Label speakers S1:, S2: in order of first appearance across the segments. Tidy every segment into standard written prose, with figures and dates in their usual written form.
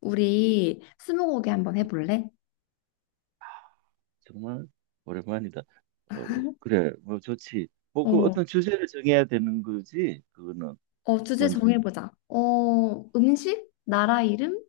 S1: 우리 스무고개 한번 해볼래?
S2: 정말 오랜만이다. 어, 그래, 뭐 좋지.
S1: 어,
S2: 어떤 주제를 정해야 되는 거지. 그거는
S1: 주제
S2: 먼저
S1: 정해보자. 음식, 나라 이름,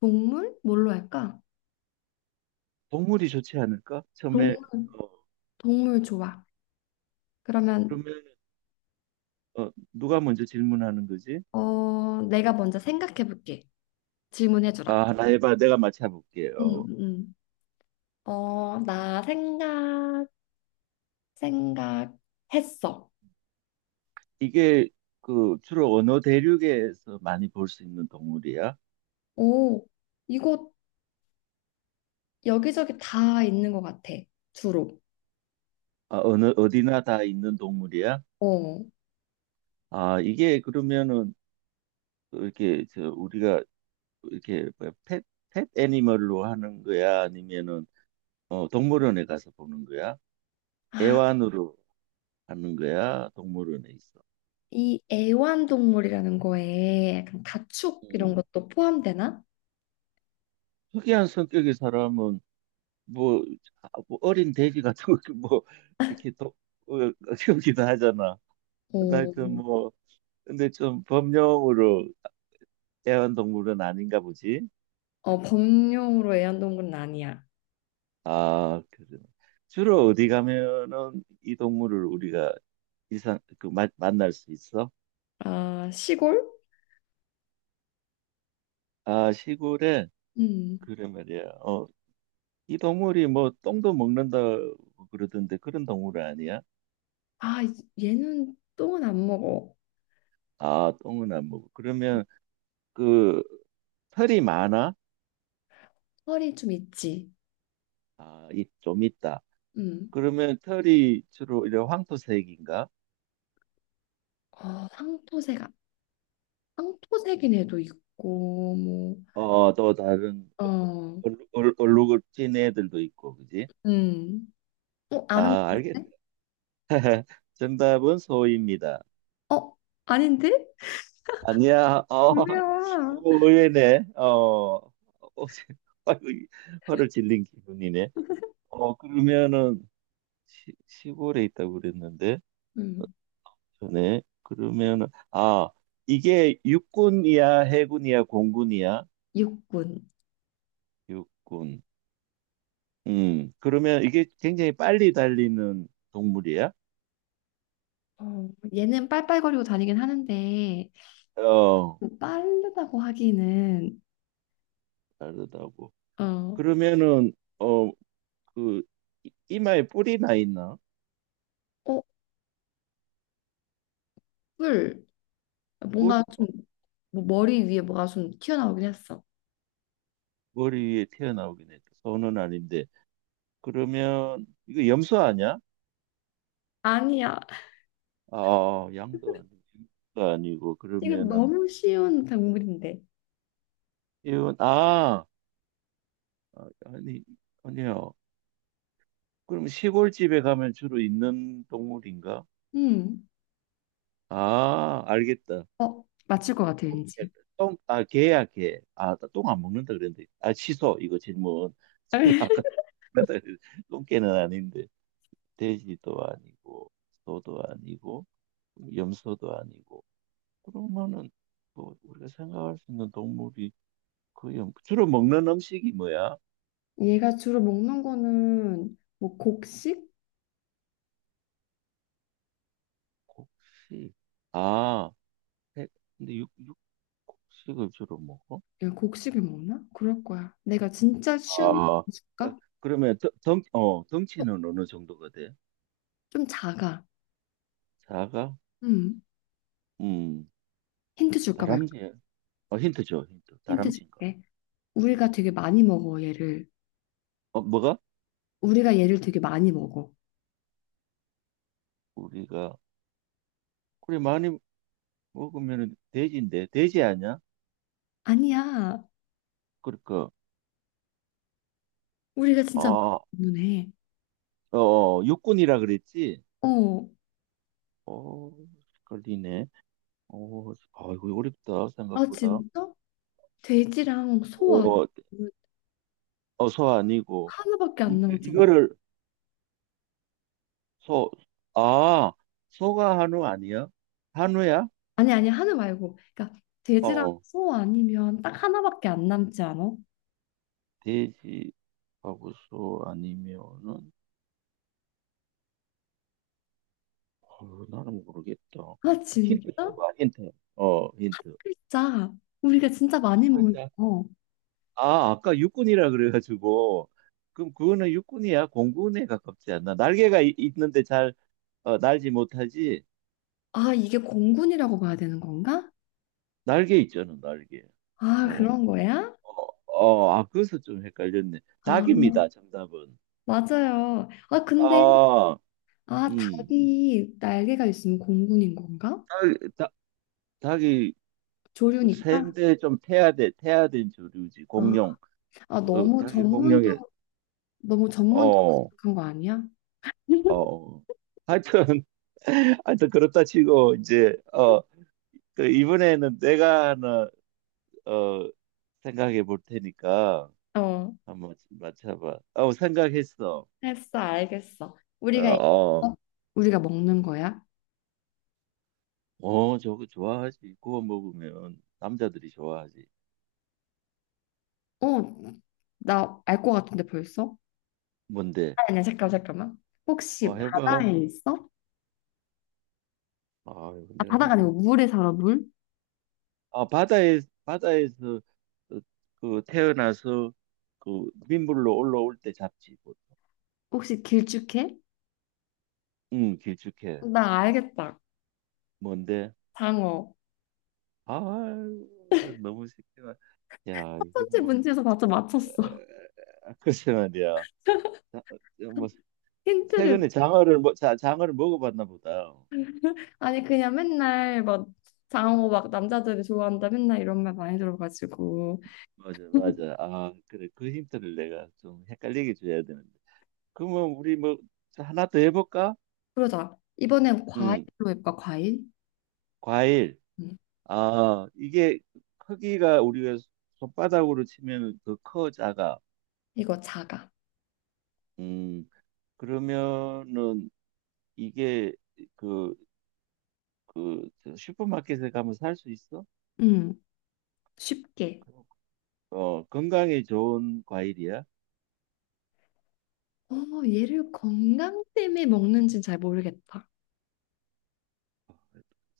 S1: 동물, 뭘로 할까?
S2: 동물이 좋지 않을까?
S1: 동,
S2: 처음에 어,
S1: 동물 좋아. 그러면
S2: 그러면 누가 먼저 질문하는 거지?
S1: 내가 먼저 생각해볼게. 질문해주라.
S2: 아, 하나 해봐. 내가 맞춰볼게.
S1: 응, 응. 어, 나 생각, 생각했어.
S2: 이게 그 주로 어느 대륙에서 많이 볼 수 있는 동물이야?
S1: 오, 이곳 여기저기 다 있는 것 같아, 주로.
S2: 아, 어느 어디나 다 있는 동물이야?
S1: 어.
S2: 아, 이게 그러면은 그 이렇게 저 우리가 이렇게 뭐야, 펫, 펫 애니멀로 하는 거야? 아니면은 동물원에 가서 보는 거야?
S1: 아,
S2: 애완으로 하는 거야? 동물원에 있어.
S1: 이 애완동물이라는 거에 약간 가축 이런
S2: 음.
S1: 것도 포함되나?
S2: 특이한 성격의 사람은 뭐, 아, 뭐 어린 돼지 같은 거 뭐 이렇게 어, 키우기도 하잖아. 근데 하여튼
S1: 어,
S2: 뭐 근데 좀 범용으로 애완동물은 아닌가 보지.
S1: 어 범용으로 애완동물은 아니야.
S2: 아, 그래. 주로 어디 가면은 이 동물을 우리가 이상 그 만날 수 있어?
S1: 아, 시골?
S2: 아, 시골에
S1: 음.
S2: 그래 말이야. 이 동물이 뭐 똥도 먹는다 그러던데 그런 동물 아니야?
S1: 아, 얘는 똥은 안 먹어.
S2: 아, 똥은 안 먹어. 그러면 그 털이 많아?
S1: 털이 좀 있지.
S2: 아, 이 좀 있다.
S1: 음.
S2: 그러면 털이 주로 이런 황토색인가?
S1: 황토새가황토새긴 애도 있고,
S2: 어, 또 다른
S1: 어,
S2: 얼룩을 진 애들도 있고, 그지?
S1: 음. 어, 아는 것
S2: 아, 알겠다.
S1: 같은데?
S2: 정답은 소입니다.
S1: 어, 아닌데?
S2: 아니야. 어,
S1: 뭐야?
S2: 어, 의외네. 어, 어, 아이고, 이 화를 질린 기분이네. 어, 그러면은 시, 골에 있다고 그랬는데
S1: 음,
S2: 전에 그러면 아 이게 육군이야 해군이야 공군이야?
S1: 육군.
S2: 육군. 음. 그러면 이게 굉장히 빨리 달리는 동물이야?
S1: 어, 얘는 빨빨거리고 다니긴 하는데,
S2: 어,
S1: 빠르다고 하기는
S2: 다르다고.
S1: 어,
S2: 그러면은 어 그 이마에 뿔이 나 있나?
S1: 어, 풀
S2: 뿔,
S1: 뭔가
S2: 어,
S1: 좀 뭐 머리 위에 뭐가 좀 튀어나오긴 했어.
S2: 머리 위에 튀어나오긴 했다. 손은 아닌데 그러면 이거 염소 아니야?
S1: 아니야,
S2: 아, 양도 아니고 염소도 아니고.
S1: 이거
S2: 그러면은
S1: 너무 쉬운 동물인데.
S2: 이건 아, 아, 아니, 아니요. 그럼 시골집에 가면 주로 있는 동물인가?
S1: 음,
S2: 아, 알겠다.
S1: 어, 맞출 것 같아
S2: 똥개,
S1: 왠지.
S2: 똥, 아, 개야, 개. 아, 똥 안 먹는다 그랬는데. 아, 취소, 이거 질문. 제가 아까 똥 먹는다 그랬는데 똥개는 아닌데. 돼지도 아니고, 소도 아니고, 염소도 아니고. 그러면은, 뭐, 우리가 생각할 수 있는 동물이 거의, 주로 먹는 음식이 뭐야?
S1: 얘가 주로 먹는 거는 뭐 곡식?
S2: 곡식. 아, 해- 근데 곡식을 주로 먹어?
S1: 얘 곡식을 먹나? 그럴 거야. 내가 진짜 쉬운 힌트
S2: 아,
S1: 줄까?
S2: 그러면
S1: 어,
S2: 덩치는 어느 정도가 돼?
S1: 좀 작아.
S2: 사가?
S1: 음,
S2: 음,
S1: 힌트 줄까 말까?
S2: 다람쥐. 어, 힌트 줘, 힌트.
S1: 힌트
S2: 다람쥐인가?
S1: 줄게.
S2: 어,
S1: 우리가
S2: 예.
S1: 되게 많이 먹어 얘를.
S2: 어, 뭐가?
S1: 우리가 얘를 되게 많이 먹어.
S2: 우리가 그래 많이 먹으면 돼지인데 돼지 아니야?
S1: 아니야.
S2: 그러니까
S1: 우리가
S2: 아,
S1: 진짜 많이 때문에.
S2: 육군이라 그랬지?
S1: 어,
S2: 어, 걸리네. 어, 아이고 어렵다
S1: 아
S2: 생각보다.
S1: 진짜? 돼지랑 소
S2: 어,
S1: 아니면
S2: 소 아니고
S1: 하나밖에 안 남았잖아.
S2: 이거를 소, 아, 소가 한우 아니야? 한우야?
S1: 아니 아니 하나 말고, 그러니까 돼지랑
S2: 어.
S1: 소 아니면 딱 하나밖에 안 남지 않아?
S2: 돼지하고서 아니면은 어, 나는 모르겠다.
S1: 아
S2: 힌트
S1: 진짜?
S2: 줘봐. 힌트. 어 힌트.
S1: 진짜 우리가 진짜
S2: 한
S1: 많이 모여
S2: 글자.
S1: 서
S2: 아 아까 육군이라 그래가지고 그럼 그거는 육군이야? 공군에 가깝지 않나? 날개가 있는데 잘 어, 날지 못하지?
S1: 아 이게 공군이라고 봐야 되는 건가?
S2: 날개 있잖아 날개.
S1: 아
S2: 어,
S1: 그런 거야?
S2: 아, 그래서 좀 헷갈렸네.
S1: 아
S2: 닭입니다, 정답은.
S1: 맞아요. 아 근데
S2: 아,
S1: 아
S2: 음.
S1: 닭이 날개가 있으면 공군인 건가?
S2: 닭, 닭, 닭이 그
S1: 조류니까.
S2: 샌데 좀 태아된 조류지,
S1: 아,
S2: 공룡.
S1: 아,
S2: 어,
S1: 너무
S2: 자기 공룡이
S1: 전문적으로 너무
S2: 어, 어.
S1: 전문적인 거 아니야?
S2: 어. 하여튼 하여튼 그렇다 치고 이제 그 이번에는 내가 하나 어 생각해 볼 테니까
S1: 어,
S2: 한번 맞춰봐. 어, 생각했어.
S1: 했어, 알겠어.
S2: 어,
S1: 우리가 얘- 어?
S2: 어,
S1: 우리가 먹는 거야?
S2: 저거 좋아하지. 구워 먹으면 남자들이 좋아하지.
S1: 어, 나 알 것 같은데 벌써?
S2: 뭔데?
S1: 아니야, 잠깐, 잠깐만.
S2: 와,
S1: 혹시
S2: 해봐.
S1: 바다에 있어?
S2: 아,
S1: 아,
S2: 내가
S1: 바다가 아니고
S2: 힌트를.
S1: 물에 살아, 물?
S2: 아, 바다에서 어, 그 태어나서 그 민물로 올라올 때 잡지. 뭐.
S1: 혹시 길쭉해?
S2: 응, 길쭉해.
S1: 나 알겠다.
S2: 뭔데?
S1: 장어.
S2: 아, 너무 새끼가. 야,
S1: 첫
S2: 이거
S1: 번째
S2: 뭐
S1: 문제에서 맞춰 맞췄어.
S2: 아, 글쎄 말이야. 자, 뭐
S1: 힌트를.
S2: 최근에 장어를 뭐 자, 장어를 먹어봤나 보다.
S1: 아니, 그냥 맨날 막 장어 막 남자들이 좋아한다 맨날 이런 말 많이 들어가지고.
S2: 맞아, 맞아. 아, 그래. 그 힌트를 내가 좀 헷갈리게 줘야 되는데. 그러면 우리 뭐 자, 하나 더 해볼까?
S1: 그러자. 이번엔
S2: 응,
S1: 과일로 해볼까, 과일?
S2: 과일.
S1: 음,
S2: 아, 이게 크기가 우리가 손바닥으로 치면 더 커, 작아.
S1: 이거 자가.
S2: 음, 그러면은 이게 그 그 슈퍼마켓에 가면 살 수 있어?
S1: 음, 쉽게.
S2: 어, 건강에 좋은 과일이야?
S1: 어, 얘를 건강 때문에 먹는지는 잘 모르겠다.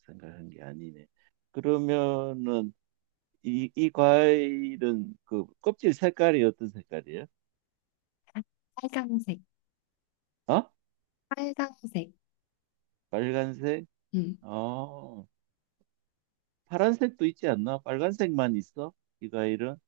S2: 생각한 게 아니네. 그러면은 이 과일은 그 껍질 색깔이 어떤 색깔이야?
S1: 빨강색,
S2: 어?
S1: 빨강색.
S2: 빨간색?
S1: 음.
S2: 어, 파란색도 있지 않나? 빨간색만 있어? 이 과일은?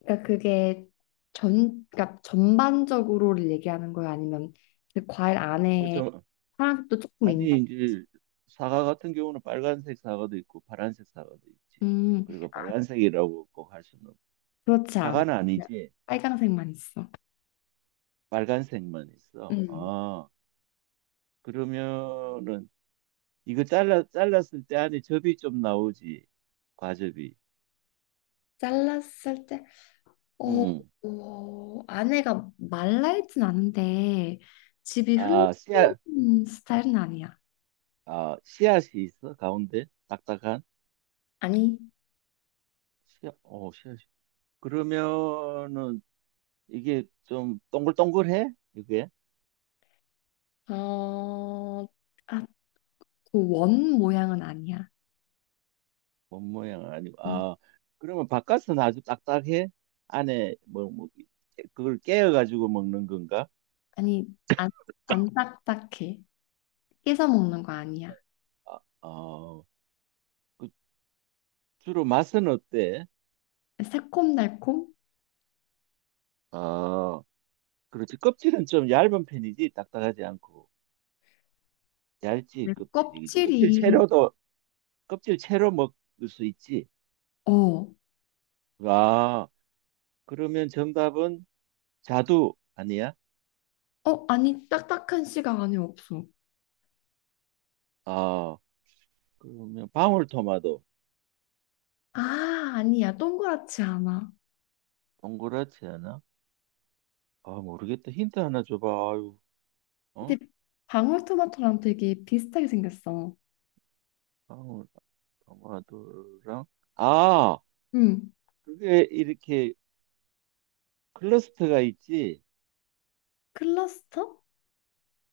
S1: 그러니까 그게 그러니까 전반적으로를 얘기하는 거야? 아니면 그 과일
S2: 어,
S1: 안에
S2: 저,
S1: 파란색도 조금 있나?
S2: 아니 이제 사과 같은 경우는 빨간색 사과도 있고 파란색 사과도 있지.
S1: 음,
S2: 그리고 빨간색이라고 꼭 할 수는
S1: 그렇지 않아.
S2: 사과는
S1: 그냥
S2: 아니지.
S1: 빨강색만 있어.
S2: 빨간색만 있어.
S1: 음.
S2: 아. 그러면은 이거 잘라 잘랐을 때 안에 접이 좀 나오지. 과접이.
S1: 잘랐을 때 어,
S2: 음.
S1: 아내가 말라있진 않은데 집이
S2: 아, 씨앗,
S1: 흘러온 스타일은 아니야.
S2: 아, 씨앗이 있어? 가운데 딱딱한
S1: 아니,
S2: 씨앗. 어, 씨앗이. 그러면은 이게 좀 동글동글해? 이게
S1: 어, 아, 그 원 모양은 아니야.
S2: 본 모양 아니고.
S1: 응.
S2: 아, 그러면 바깥은 아주 딱딱해? 안에 뭐 그걸 깨어 가지고 먹는 건가?
S1: 아니, 안, 안 딱딱해. 깨서 먹는 거 아니야.
S2: 아, 어, 그 주로 맛은 어때?
S1: 새콤달콤?
S2: 아, 그렇지. 껍질은 좀 얇은 편이지, 딱딱하지 않고. 얇지,
S1: 내
S2: 껍질이. 그지? 껍질
S1: 껍질이
S2: 채로도, 껍질 채로 먹을 수 있지.
S1: 어, 어,
S2: 아, 그러면 정답은 자두 아니야?
S1: 아니, 딱딱한 씨가 안에 없어.
S2: 아, 그러면 방울토마토.
S1: 아, 아니야. 동그랗지 않아.
S2: 동그랗지 않아? 아, 모르겠다. 힌트 하나 줘봐. 아유, 어?
S1: 근데 방울토마토랑 되게 비슷하게 생겼어.
S2: 방울토마토랑. 아,
S1: 응.
S2: 그게 이렇게 클러스터가 있지?
S1: 클러스터?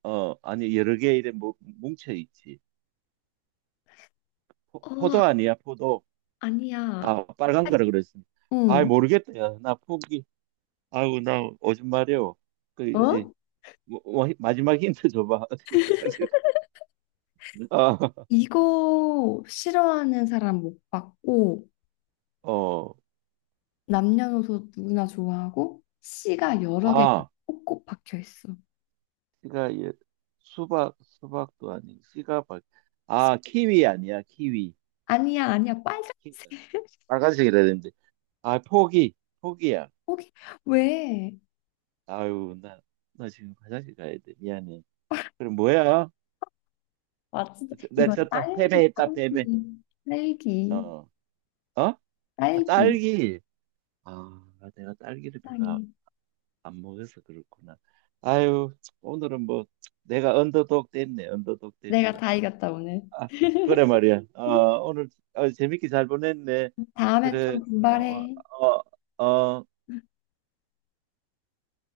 S2: 어, 아니, 여러 개 이렇게 뭉쳐 있지.
S1: 어,
S2: 포도 아니야, 포도.
S1: 아니야.
S2: 아, 빨간
S1: 아,
S2: 거라 그랬어니 아,
S1: 응.
S2: 모르겠다. 야, 나 포기. 아우, 나 오줌 마려워. 그, 이제,
S1: 어?
S2: 뭐, 마지막 힌트 줘봐. 어디 화장실 가야 돼? 어,
S1: 이거 싫어하는 사람 못 봤고,
S2: 아, 어,
S1: 남녀노소 누구나 좋아하고, 씨가 여러 개
S2: 아,
S1: 꼭꼭 박혀 있어.
S2: 씨가, 예, 수박, 수박도 아닌, 씨가, 박 아, 키위 아니야, 키위.
S1: 아니야, 아니야. 빨간색.
S2: 키위. 빨간색이라 되는데. 아, 포기, 포기야.
S1: 거기 왜?
S2: 아유, 나 지금 화장실 가야 돼. 미안해. 그럼 뭐야?
S1: 아, 진짜.
S2: 내
S1: 이거
S2: 졌다.
S1: 딸기,
S2: 패배했다, 패배.
S1: 딸기, 딸기,
S2: 어, 어?
S1: 딸기.
S2: 딸기. 아, 내가 딸기를 별로 안,
S1: 땅에.
S2: 안 먹어서 그렇구나. 아유, 오늘은 뭐 내가 언더독 됐네. 언더독
S1: 내가
S2: 됐어.
S1: 다 이겼다, 오늘.
S2: 아, 그래 말이야. 오늘 어, 재밌게 잘 보냈네.
S1: 다음에
S2: 그래.
S1: 좀
S2: 어, 어,
S1: 분발해.
S2: 어, 어.